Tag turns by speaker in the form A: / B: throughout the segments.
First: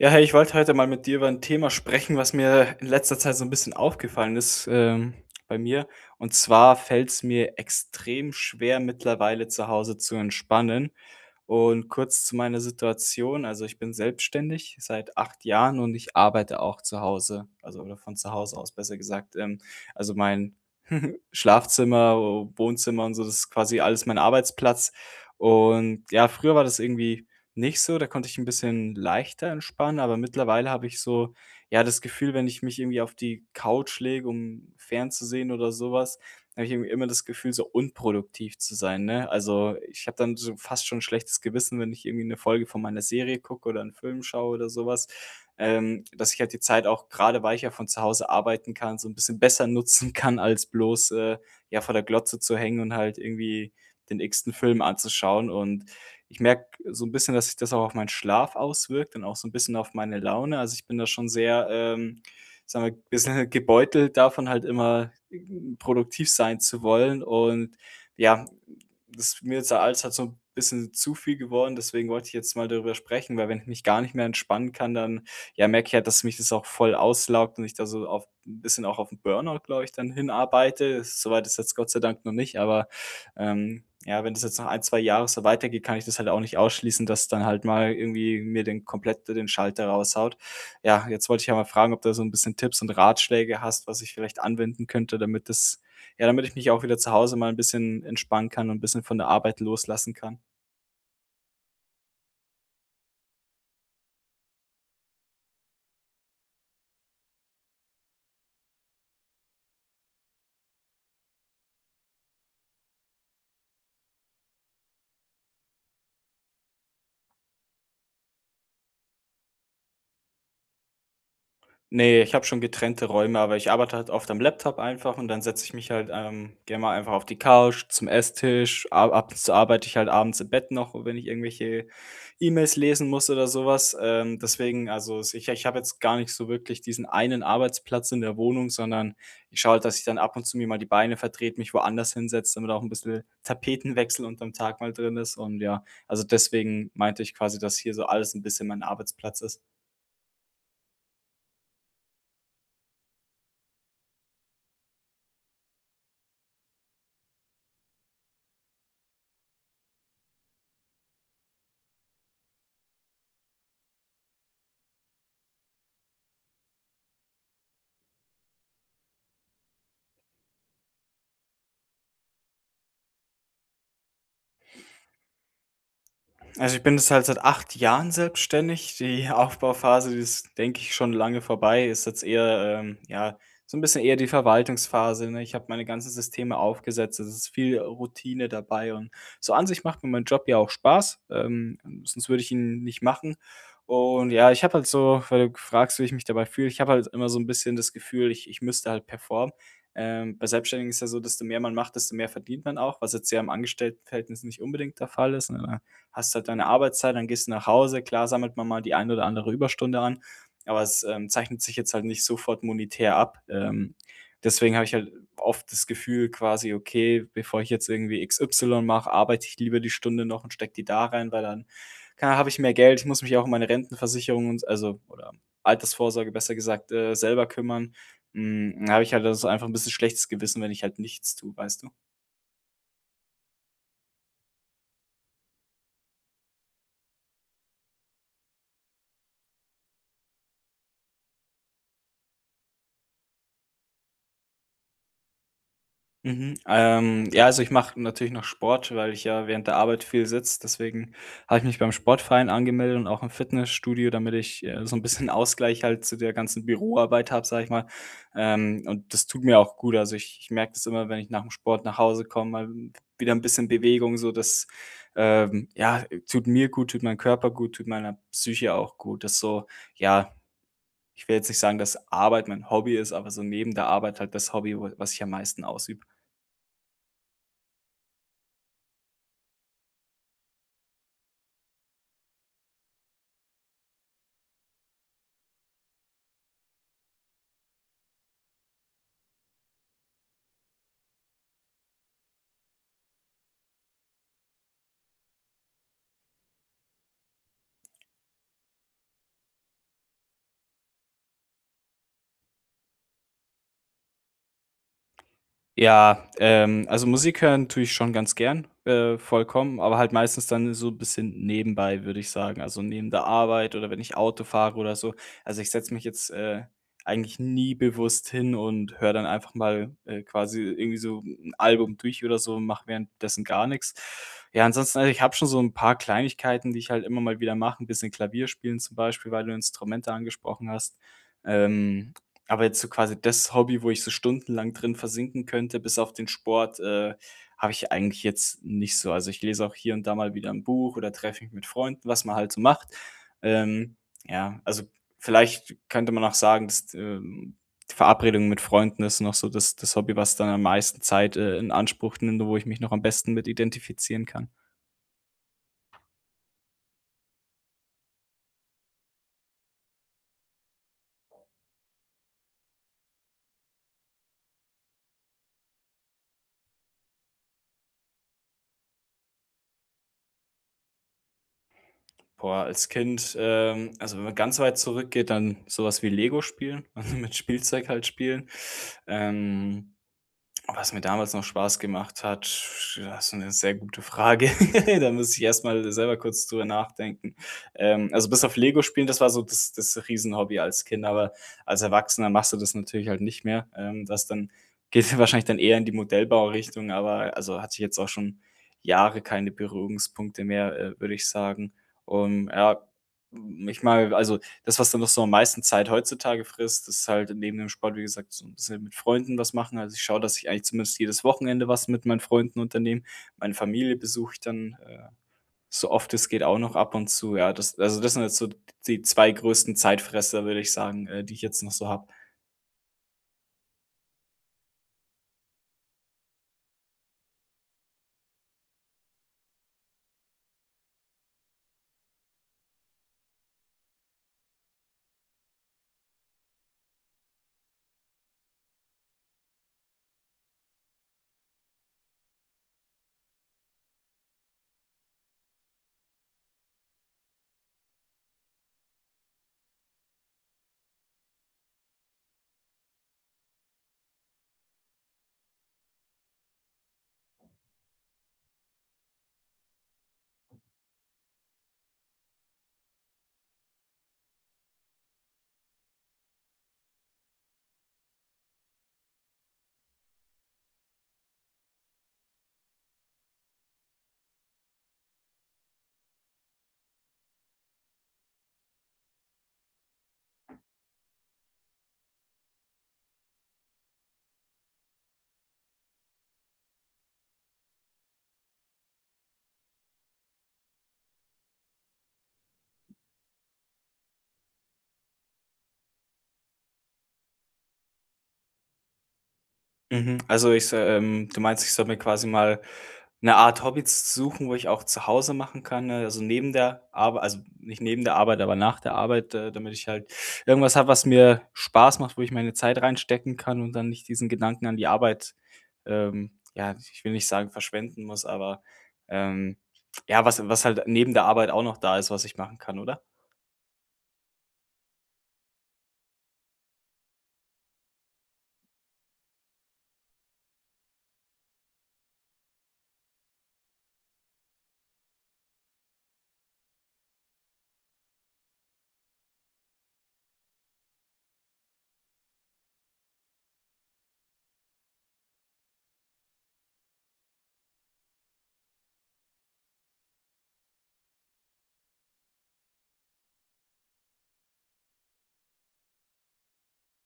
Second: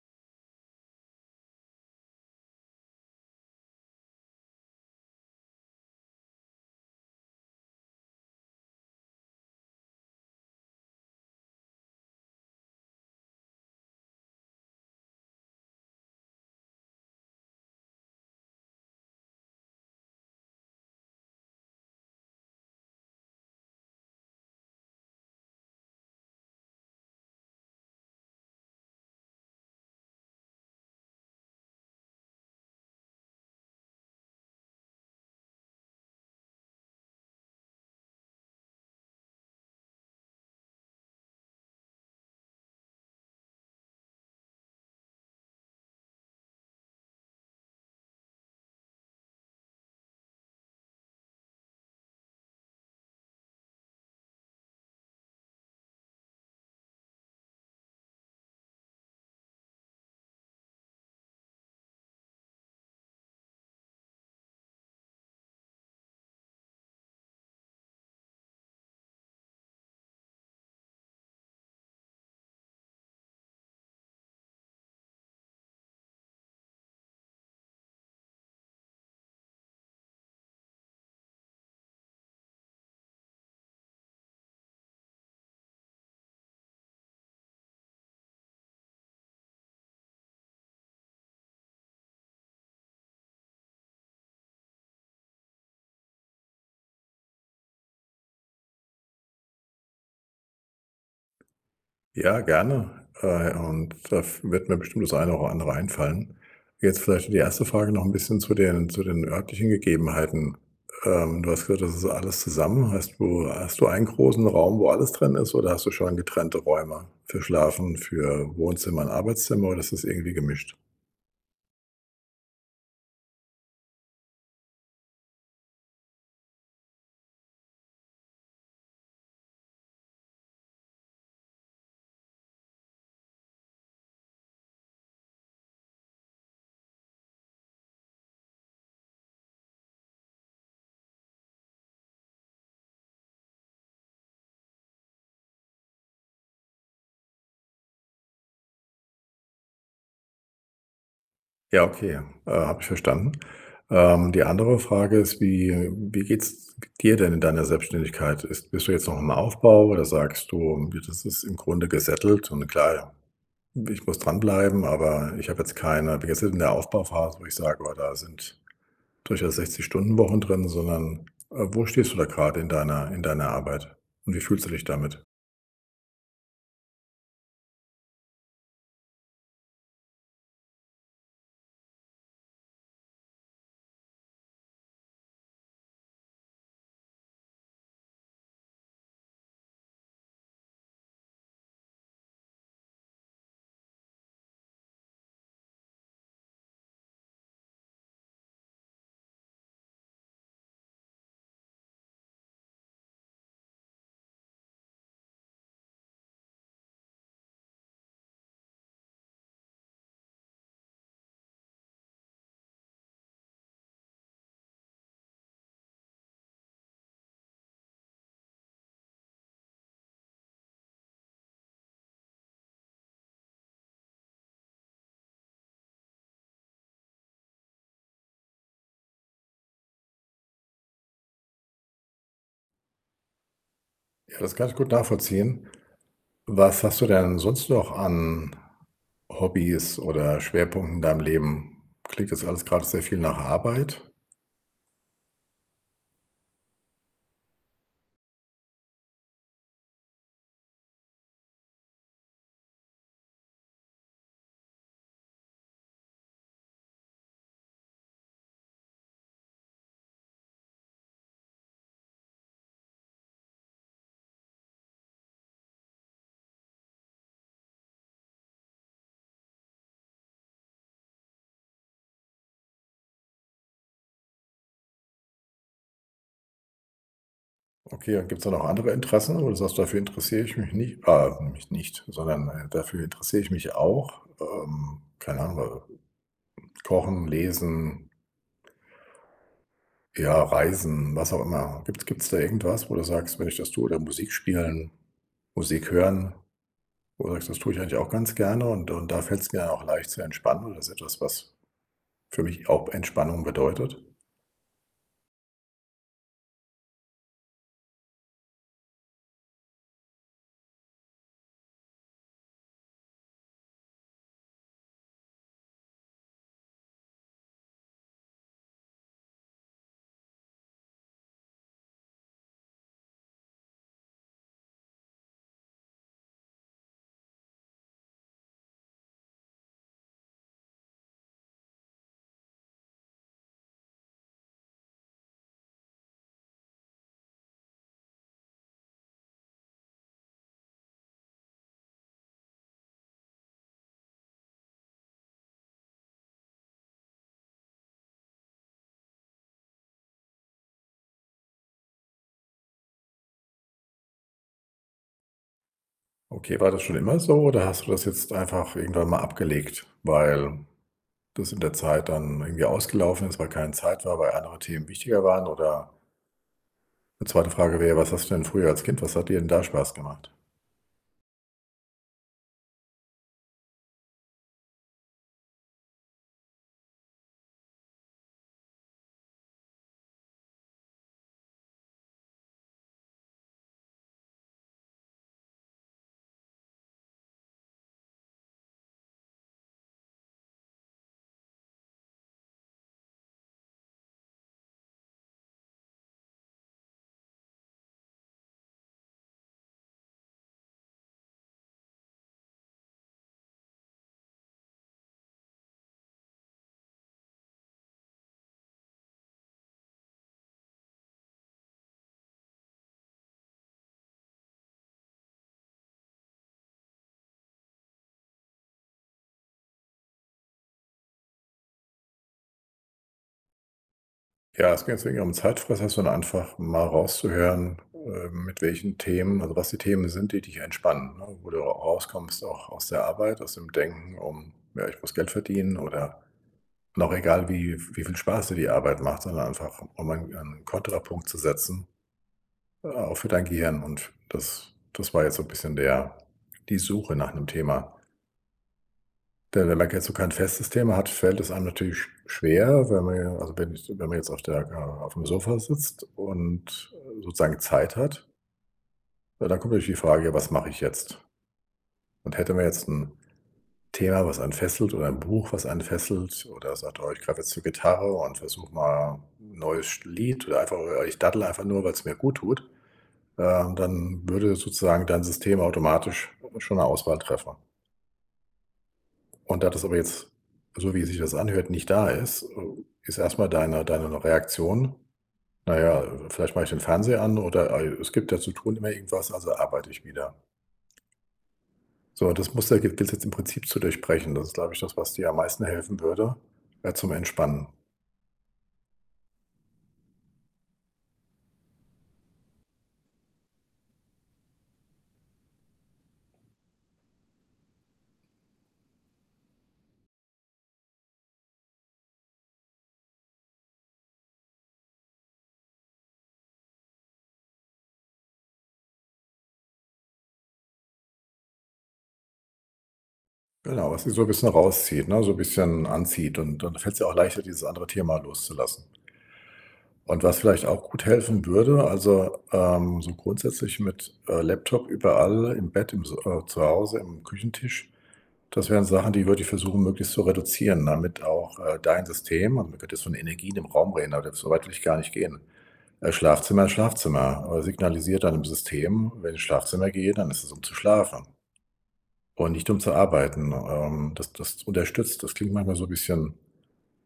A: Ja, hey, ich wollte heute mal mit dir über 'n Thema sprechen, was mir in letzter Zeit so 'n bisschen aufgefallen ist, ähm, bei mir. Und zwar fällt's mir extrem schwer, mittlerweile zu Hause zu entspannen. Und kurz zu meiner Situation: Also, ich bin selbstständig seit 8 Jahren und ich arbeite auch zu Hause, also oder von zu Hause aus, besser gesagt. Ähm, also mein Schlafzimmer, Wohnzimmer und so, das ist quasi alles mein Arbeitsplatz. Und ja, früher war das irgendwie nicht so, da konnte ich 'n bisschen leichter entspannen, aber mittlerweile habe ich so, ja, das Gefühl, wenn ich mich irgendwie auf die Couch lege, um fernzusehen oder so was, da habe ich irgendwie immer das Gefühl, so unproduktiv zu sein, ne? Also, ich habe dann so fast schon 'n schlechtes Gewissen, wenn ich irgendwie 'ne Folge von meiner Serie gucke oder 'n Film schaue oder so was, ähm, dass ich halt die Zeit auch, grade weil ich ja von zu Hause arbeiten kann, so 'n bisschen besser nutzen kann, als bloß, äh, ja, vor der Glotze zu hängen und halt irgendwie den x-ten Film anzuschauen und ich merke so 'n bisschen, dass sich das auch auf meinen Schlaf auswirkt und auch so 'n bisschen auf meine Laune. Also ich bin da schon sehr, ähm, sagen wir, bissel gebeutelt davon, halt immer produktiv sein zu wollen. Und, ja, das mir ist der Alltag so 'n bisschen zu viel geworden. Deswegen wollte ich jetzt mal darüber sprechen, weil, wenn ich mich gar nicht mehr entspannen kann, dann, ja, merke ich halt, dass mich das auch voll auslaugt und ich da so auf 'n bisschen auch auf 'n Burnout, glaube ich, dann hinarbeite. So weit ist jetzt Gott sei Dank noch nicht, aber, ähm, ja, wenn das jetzt noch 1, 2 Jahre so weitergeht, kann ich das halt auch nicht ausschließen, dass dann halt mal irgendwie mir den komplett den Schalter raushaut. Ja, jetzt wollte ich ja mal fragen, ob du so 'n bisschen Tipps und Ratschläge hast, was ich vielleicht anwenden könnte, damit das ja, damit ich mich auch wieder zu Hause mal 'n bisschen entspannen kann und bisschen von der Arbeit loslassen kann.
B: Ja, gerne. Äh, und a f wird mir bestimmt das eine oder andere einfallen. Jetzt vielleicht die 1. Frage noch 'n bisschen zu den zu den örtlichen Gegebenheiten. Ähm, du hast gesagt: „Das ist alles zusammen.“ Hast du hast du 1 großen Raum, wo alles drin ist? Oder hast du schon getrennte Räume für Schlafen, für Wohnzimmer und Arbeitszimmer oder ist das irgendwie gemischt?
A: Ne, ich habe schon getrennte Räume, aber ich arbeite halt oft am Laptop einfach und dann setze ich mich halt, ähm, gerne mal einfach auf die Couch, zum Esstisch. A ab und zu arbeite ich halt abends im Bett noch, wenn ich irgendwelche E-Mails lesen muss oder so was. Ähm, deswegen, also, sicher, ich habe jetzt gar nicht so wirklich diesen einen Arbeitsplatz in der Wohnung, sondern ich schaue halt, dass ich dann ab und zu mir mal die Beine vertrete, mich woanders hinsetze, damit auch 'n bissel Tapetenwechsel unterm Tag mal drin ist. Und ja, also deswegen meinte ich quasi, dass hier so alles 'n bisschen mein Arbeitsplatz ist.
B: Ja, okay, äh, habe ich verstanden. Ähm, die andere Frage ist, wie wie geht's g dir denn in deiner Selbstständigkeit? Ist bist du jetzt noch im Aufbau oder sagst du: „D das ist im Grunde gesettelt und klar, ich muss dranbleiben, aber ich habe jetzt keine“ wie gesagt, in der Aufbauphase, wo ich sage: „Oh, da sind durchaus 60-Stunden-Wochen drin“, sondern, äh, wo stehst du da grade in deiner in deiner Arbeit und wie fühlst du dich damit?
A: Also, ich bin jetzt halt seit 8 Jahren selbstständig. Die Aufbauphase, die ist, denke ich, schon lange vorbei. Ist jetzt eher, ähm, ja, so 'n bisschen eher die Verwaltungsphase, ne? Ich habe meine ganzen Systeme aufgesetzt, es ist viel Routine dabei und so an sich macht mir mein Job ja auch Spaß, ähm, sonst würde ich ihn nicht machen. Und ja, ich habe halt so, weil du fragst, wie ich mich dabei fühle, ich habe halt immer so 'n bisschen das Gefühl, ich ich müsste halt performen. Ähm, bei Selbstständigen ist ja so, desto mehr man macht, desto mehr verdient man auch, was jetzt ja im Angestelltenverhältnis nicht unbedingt der Fall ist, ne? Da hast du halt deine Arbeitszeit, dann gehst du nach Hause. Klar sammelt man mal die ein oder andere Überstunde an, aber es, ähm, zeichnet sich jetzt halt nicht sofort monetär ab. Ähm, deswegen habe ich halt oft das Gefühl: „Quasi okay, bevor ich jetzt irgendwie XY mache, arbeite ich lieber die Stunde noch und stecke die da rein“, weil dann, keine ah habe ich mehr Geld, ich muss mich auch um meine Rentenversicherung und also, oder Altersvorsorge besser gesagt, äh, selber kümmern. Hm, da habe ich halt also einfach 'n bisschen schlechtes Gewissen, wenn ich halt nichts tue, weißt du?
B: Ja, das kann ich gut nachvollziehen. Was hast du denn sonst noch an Hobbys oder Schwerpunkten in deinem Leben? Klingt jetzt alles grade sehr viel nach Arbeit?
A: Mhm. Ähm, ja, also ich mache natürlich noch Sport, weil ich ja während der Arbeit viel sitze. Deswegen habe ich mich beim Sportverein angemeldet und auch im Fitnessstudio, damit ich, äh, so 'n bisschen Ausgleich halt zu der ganzen Büroarbeit habe, sage ich mal. Ähm, und das tut mir auch gut. Also ich ich merke das immer, wenn ich nach'm Sport nach Hause komme, mal wieder 'n bisschen Bewegung, so das, ähm, ja, tut mir gut, tut meinem Körper gut, tut meiner Psyche auch gut. Das so ja, ich will jetzt nicht sagen, dass Arbeit mein Hobby ist, aber so neben der Arbeit halt das Hobby, wo was ich am meisten ausübe.
B: Okay, und gibt's da noch andere Interessen oder sagst du: „Dafür interessiere ich mich nicht ah, mich nicht, sondern, äh, dafür interessiere ich mich auch.“ Ähm, keine Ahnung, äh, Kochen, Lesen ja, Reisen, was auch immer. Gibt's gibt's da irgendwas, wo du sagst: „Wenn ich das tue“ oder Musik spielen, Musik hören, wo du sagst: „Das tue ich eigentlich auch ganz gerne und und da fällt's mir auch leicht zu entspannen oder ist etwas, was für mich auch Entspannung bedeutet?“
A: Ja, ähm, also Musik hören tue ich schon ganz gern, äh, vollkommen, aber halt meistens dann so bisschen nebenbei, würde ich sagen. Also neben der Arbeit oder wenn ich Auto fahre oder so. Also ich setze mich jetzt, äh, eigentlich nie bewusst hin und höre dann einfach mal, äh, quasi irgendwie so 'n Album durch oder so und mache währenddessen gar nix. Ja, ansonsten, also ich habe schon so 'n paar Kleinigkeiten, die ich halt immer mal wieder mache. 'n bisschen Klavierspielen zum Beispiel, weil du Instrumente angesprochen hast. Ähm, aber jetzt so quasi das Hobby, wo ich so stundenlang drin versinken könnte, bis auf den Sport, äh, habe ich eigentlich jetzt nicht so. Also, ich lese auch hier und da mal wieder 'n Buch oder treffe mich mit Freunden, was man halt so macht. Ähm, ja, also vielleicht könnte man auch sagen, dass, ähm, Verabredungen mit Freunden ist noch so das das Hobby, was dann am meisten Zeit, äh, in Anspruch nimmt, wo ich mich noch am besten mit identifizieren kann.
B: Okay, war das schon immer so oder hast du das jetzt einfach irgendwann mal abgelegt, weil das in der Zeit dann irgendwie ausgelaufen ist, weil keine Zeit war, weil andere Themen wichtiger waren, oder? Die 2. Frage wäre, was hast du denn früher als Kind was hat dir 'n da Spaß gemacht?
A: Boah, als Kind, ähm also, wenn man ganz weit zurückgeht, dann so was wie Lego spielen, mit Spielzeug halt spielen. Ähm, was mir damals noch Spaß gemacht hat, das 'ne sehr gute Frage. Da muss ich erst mal selber kurz drüber nachdenken. Ähm, also bis auf Lego spielen, das war so das das riesen Hobby als Kind, aber als Erwachsener machst du das natürlich halt nicht mehr. Ähm, das dann geht ja wahrscheinlich dann eher in die Modellbaurichtung, aber also, hatte ich jetzt auch schon Jahre keine Berührungspunkte mehr, äh, würde ich sagen. Und ja, hm, ich meine also, das, was dann noch so am meisten Zeit heutzutage frisst, ist halt neben dem Sport, wie gesagt, so 'n bisschen mit Freunden was machen. Also, ich schaue, dass ich eigentlich zumindest jedes Wochenende was mit meinen Freunden unternehme. Meine Familie besuche ich dann, äh, so oft es geht auch noch ab und zu. Ja, das also, das sind jetzt so d die 2 größten Zeitfresser, würde ich sagen, äh, die ich jetzt noch so habe.
B: Ja, es ging jetzt nicht um Zeitfresser, sondern einfach mal rauszuhören, ähm, mit welchen Themen also, was die Themen sind, die dich entspannen, ne? Wo du ra rauskommst auch aus der Arbeit, aus dem Denken um, ja: „Ich muss Geld verdienen“, oder und auch egal, wie v wie viel Spaß dir die Arbeit macht, sondern einfach, um ein einen Kontrapunkt zu setzen, äh, auch für dein Gehirn. Und das das war jetzt so bisschen der die Suche nach 'nem Thema. Denn wenn man kein zu kein festes Thema hat, fällt es einem natürlich sch schwer, weil man ja also, wenn jetzt wenn man jetzt auf der keine Ahnung, auf'm Sofa sitzt und, äh, sozusagen Zeit hat ja, dann kommt natürlich die Frage: „Was mache ich jetzt?“ Und hätte man jetzt 'n Thema, was einen fesselt oder ein Buch, was einen fesselt oder sagt: „Oh, ich greife jetzt zur Gitarre und versuche mal neues Sch Lied oder einfach, äh ich daddel einfach nur, weil's mir guttut“, ähm, dann würde sozusagen dein System automatisch schon 'ne Auswahl treffen. Und da das aber jetzt, so wie sich das anhört, nicht da ist, äh, ist erst mal deine deine Reaktion: „Na ja, äh, vielleicht mache ich den Fernseher an oder, äh, es gibt ja zu tun immer irgendwas, also arbeite ich wieder.“ So, und das Muster gil gilt's jetzt im Prinzip zu durchbrechen. Das ist, glaube ich, das, was dir am meisten helfen würde, äh, zum Entspannen.
A: Mhm. Also, ich s ähm, du meinst, ich soll mir quasi mal 'ne Art Hobby s suchen, wo ich auch zu Hause machen kann, äh, also, neben der Arbei also, nicht neben der Arbeit, aber nach der Arbeit, äh, damit ich halt irgendwas habe, was mir Spaß macht, wo ich meine Zeit reinstecken kann und dann nicht diesen Gedanken an die Arbeit, ähm, ja, ich will nicht sagen, verschwenden muss, aber, ähm, ja, was was halt neben der Arbeit auch noch da ist, was ich machen kann, oder?
B: Genau, was die so bisschen rauszieht, ne, so bisschen anzieht und dann fällt's dir auch leichter, dieses andere Thema loszulassen. Und was vielleicht auch gut helfen würde, also, ähm, so grundsätzlich mit, äh, Laptop überall im Bett, im s äh, zu Hause am Küchentisch. Das wären Sachen, die würde ich versuchen möglichst zu reduzieren, damit auch, äh, dein System und man könnte jetzt von Energien im Raum reden, aber da so weit will ich gar nicht gehen. Äh, Schlafzimmer ist Schlafzimmer. Äh, signalisiert deinem System: „Wenn ich ins Schlafzimmer gehe, dann ist es, um zu schlafen“ „und nicht um zu arbeiten.“ Ähm, das das unterstützt das klingt manchmal so bisschen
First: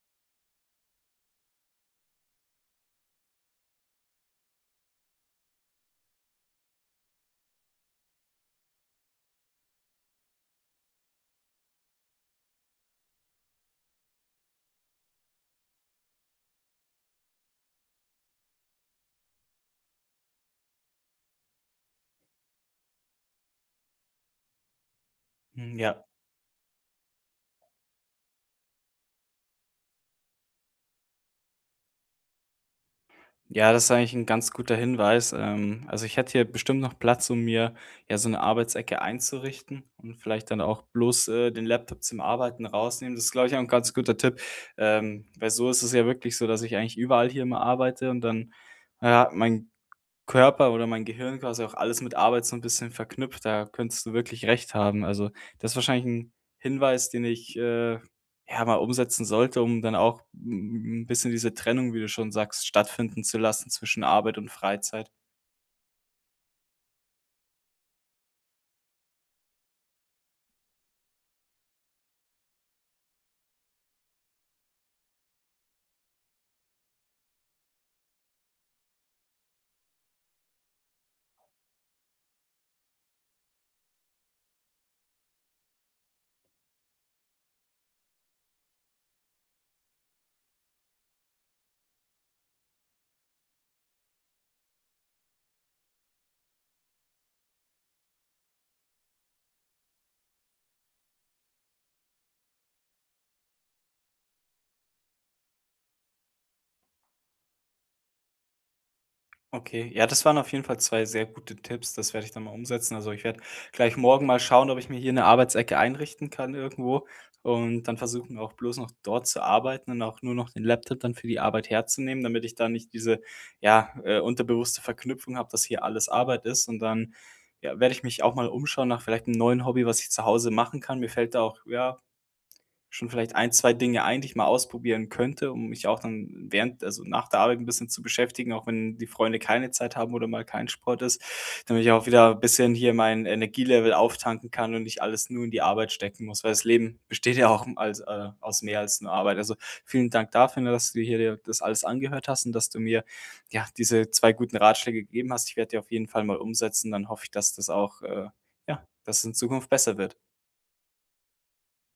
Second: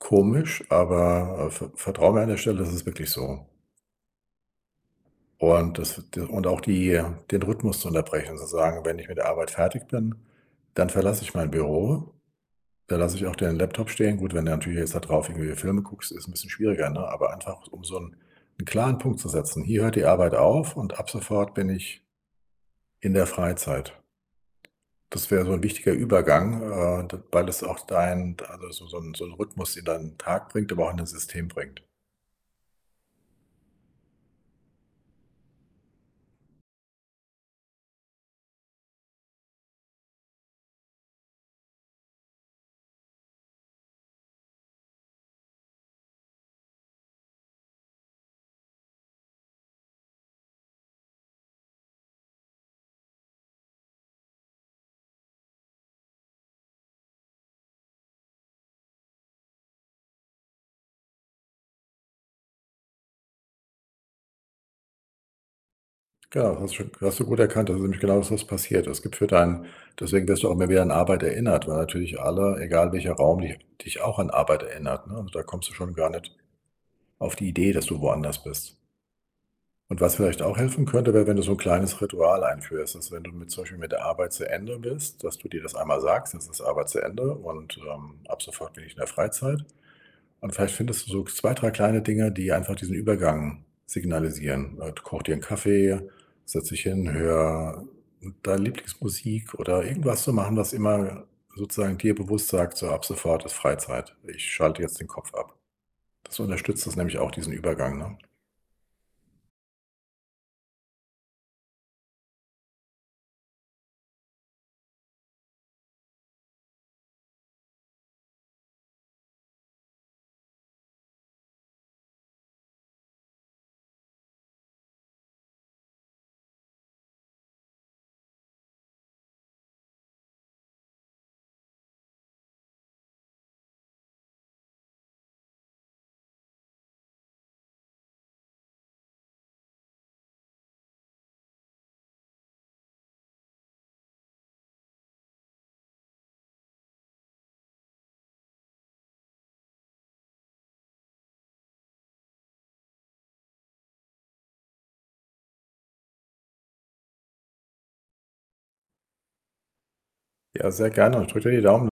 B: komisch, aber, äh, ver vertrau mir an der Stelle, das ist wirklich so. Und das d und auch die den Rhythmus zu unterbrechen, zu sagen: „Wenn ich mit der Arbeit fertig bin, dann verlasse ich mein Büro. Da lasse ich auch den Laptop stehen.“ Gut, wenn du natürlich jetzt da drauf irgendwie Filme guckst, ist 'n bisschen schwieriger, ne, aber einfach, um so 'n 'n klaren Punkt zu setzen: „Hier hört die Arbeit auf und ab sofort bin ich“ „in der Freizeit.“ Das wäre so 'n
A: Hm,
B: wichtiger
A: ja.
B: Übergang, äh, d weil es auch deinen also, so so 'n so 'n Rhythmus in deinen Tag bringt, aber auch in dein System bringt.
A: Ja, das eigentlich 'n ganz guter Hinweis. Ähm, also ich hätte hier bestimmt noch Platz, um mir, ja, so 'ne Arbeitsecke einzurichten und vielleicht dann auch bloß, äh, den Laptop zum Arbeiten rausnehmen. Das, glaube ich, auch 'n ganz guter Tipp, ähm, weil so ist es ja wirklich so, dass ich eigentlich überall hier immer arbeite und dann, ja, mein Körper oder mein Gehirn quasi auch alles mit Arbeit so 'n bisschen verknüpft. Da könntest du wirklich recht haben. Also das wahrscheinlich 'n Hinweis, den ich, äh, ja mal umsetzen sollte, um dann auch 'n 'n bisschen diese Trennung, wie du schon sagst, stattfinden zu lassen zwischen Arbeit und Freizeit.
B: Klar, hast du schon hast du gut erkannt, das ist nämlich genau das, was passiert. Es gibt für dein deswegen wirst du auch immer wieder an Arbeit erinnert, weil natürlich alle, egal welcher Raum, di dich auch an Arbeit erinnert, ne, und da kommst du schon gar nicht auf die Idee, dass du woanders bist. Und was vielleicht auch helfen könnte, wäre, wenn du so 'n kleines Ritual einführst, dass, wenn du mit zum Beispiel mit der Arbeit zu Ende bist, dass du dir das einmal sagst: „Jetzt ist Arbeit zu Ende und, ähm, ab sofort bin ich in der Freizeit.“ Und vielleicht findest du so 2, 3 kleine Dinge, die einfach diesen Übergang signalisieren: „Äh, koche dir 'n Kaffee, setze dich hin, höre deine Lieblingsmusik“ oder irgendwas zu machen, was immer sozusagen dir bewusst sagt: „So, ab sofort ist Freizeit. Ich schalte jetzt den Kopf ab.“ Das unterstützt das nämlich auch, diesen Übergang, ne?
A: Okay, ja, das waren auf jeden Fall 2 sehr gute Tipps. Das werde ich dann mal umsetzen, also, ich werde gleich morgen mal schauen, ob ich mir hier 'ne Arbeitsecke einrichten kann irgendwo, und dann versuchen, auch bloß noch dort zu arbeiten und auch nur noch den Laptop dann für die Arbeit herzunehmen, damit ich da nicht diese, ja, äh, unterbewusste Verknüpfung habe, dass hier alles Arbeit ist. Und dann, ja, werde ich mich auch mal umschauen nach vielleicht 'nem neuen Hobby, was ich zu Hause machen kann. Mir fällt da auch, ja, schon vielleicht 1, 2 Dinge ein, die ich mal ausprobieren könnte, um mich auch dann während also nach der Arbeit 'n bisschen zu beschäftigen, auch wenn die Freunde keine Zeit haben oder mal kein Sport ist, damit ich auch wieder bisschen hier mein Energielevel auftanken kann und nicht alles nur in die Arbeit stecken muss, weil das Leben besteht ja auch als äh, aus mehr als nur Arbeit. Also vielen Dank dafür, ne, dass du dir hier das alles angehört hast und dass du mir, ja, diese 2 guten Ratschläge gegeben hast. Ich werde die auf jeden Fall mal umsetzen. Dann hoffe ich, dass das auch äh, ja, dass es in Zukunft besser wird.
B: Ja, sehr gerne. Ich drücke dir die Daumen.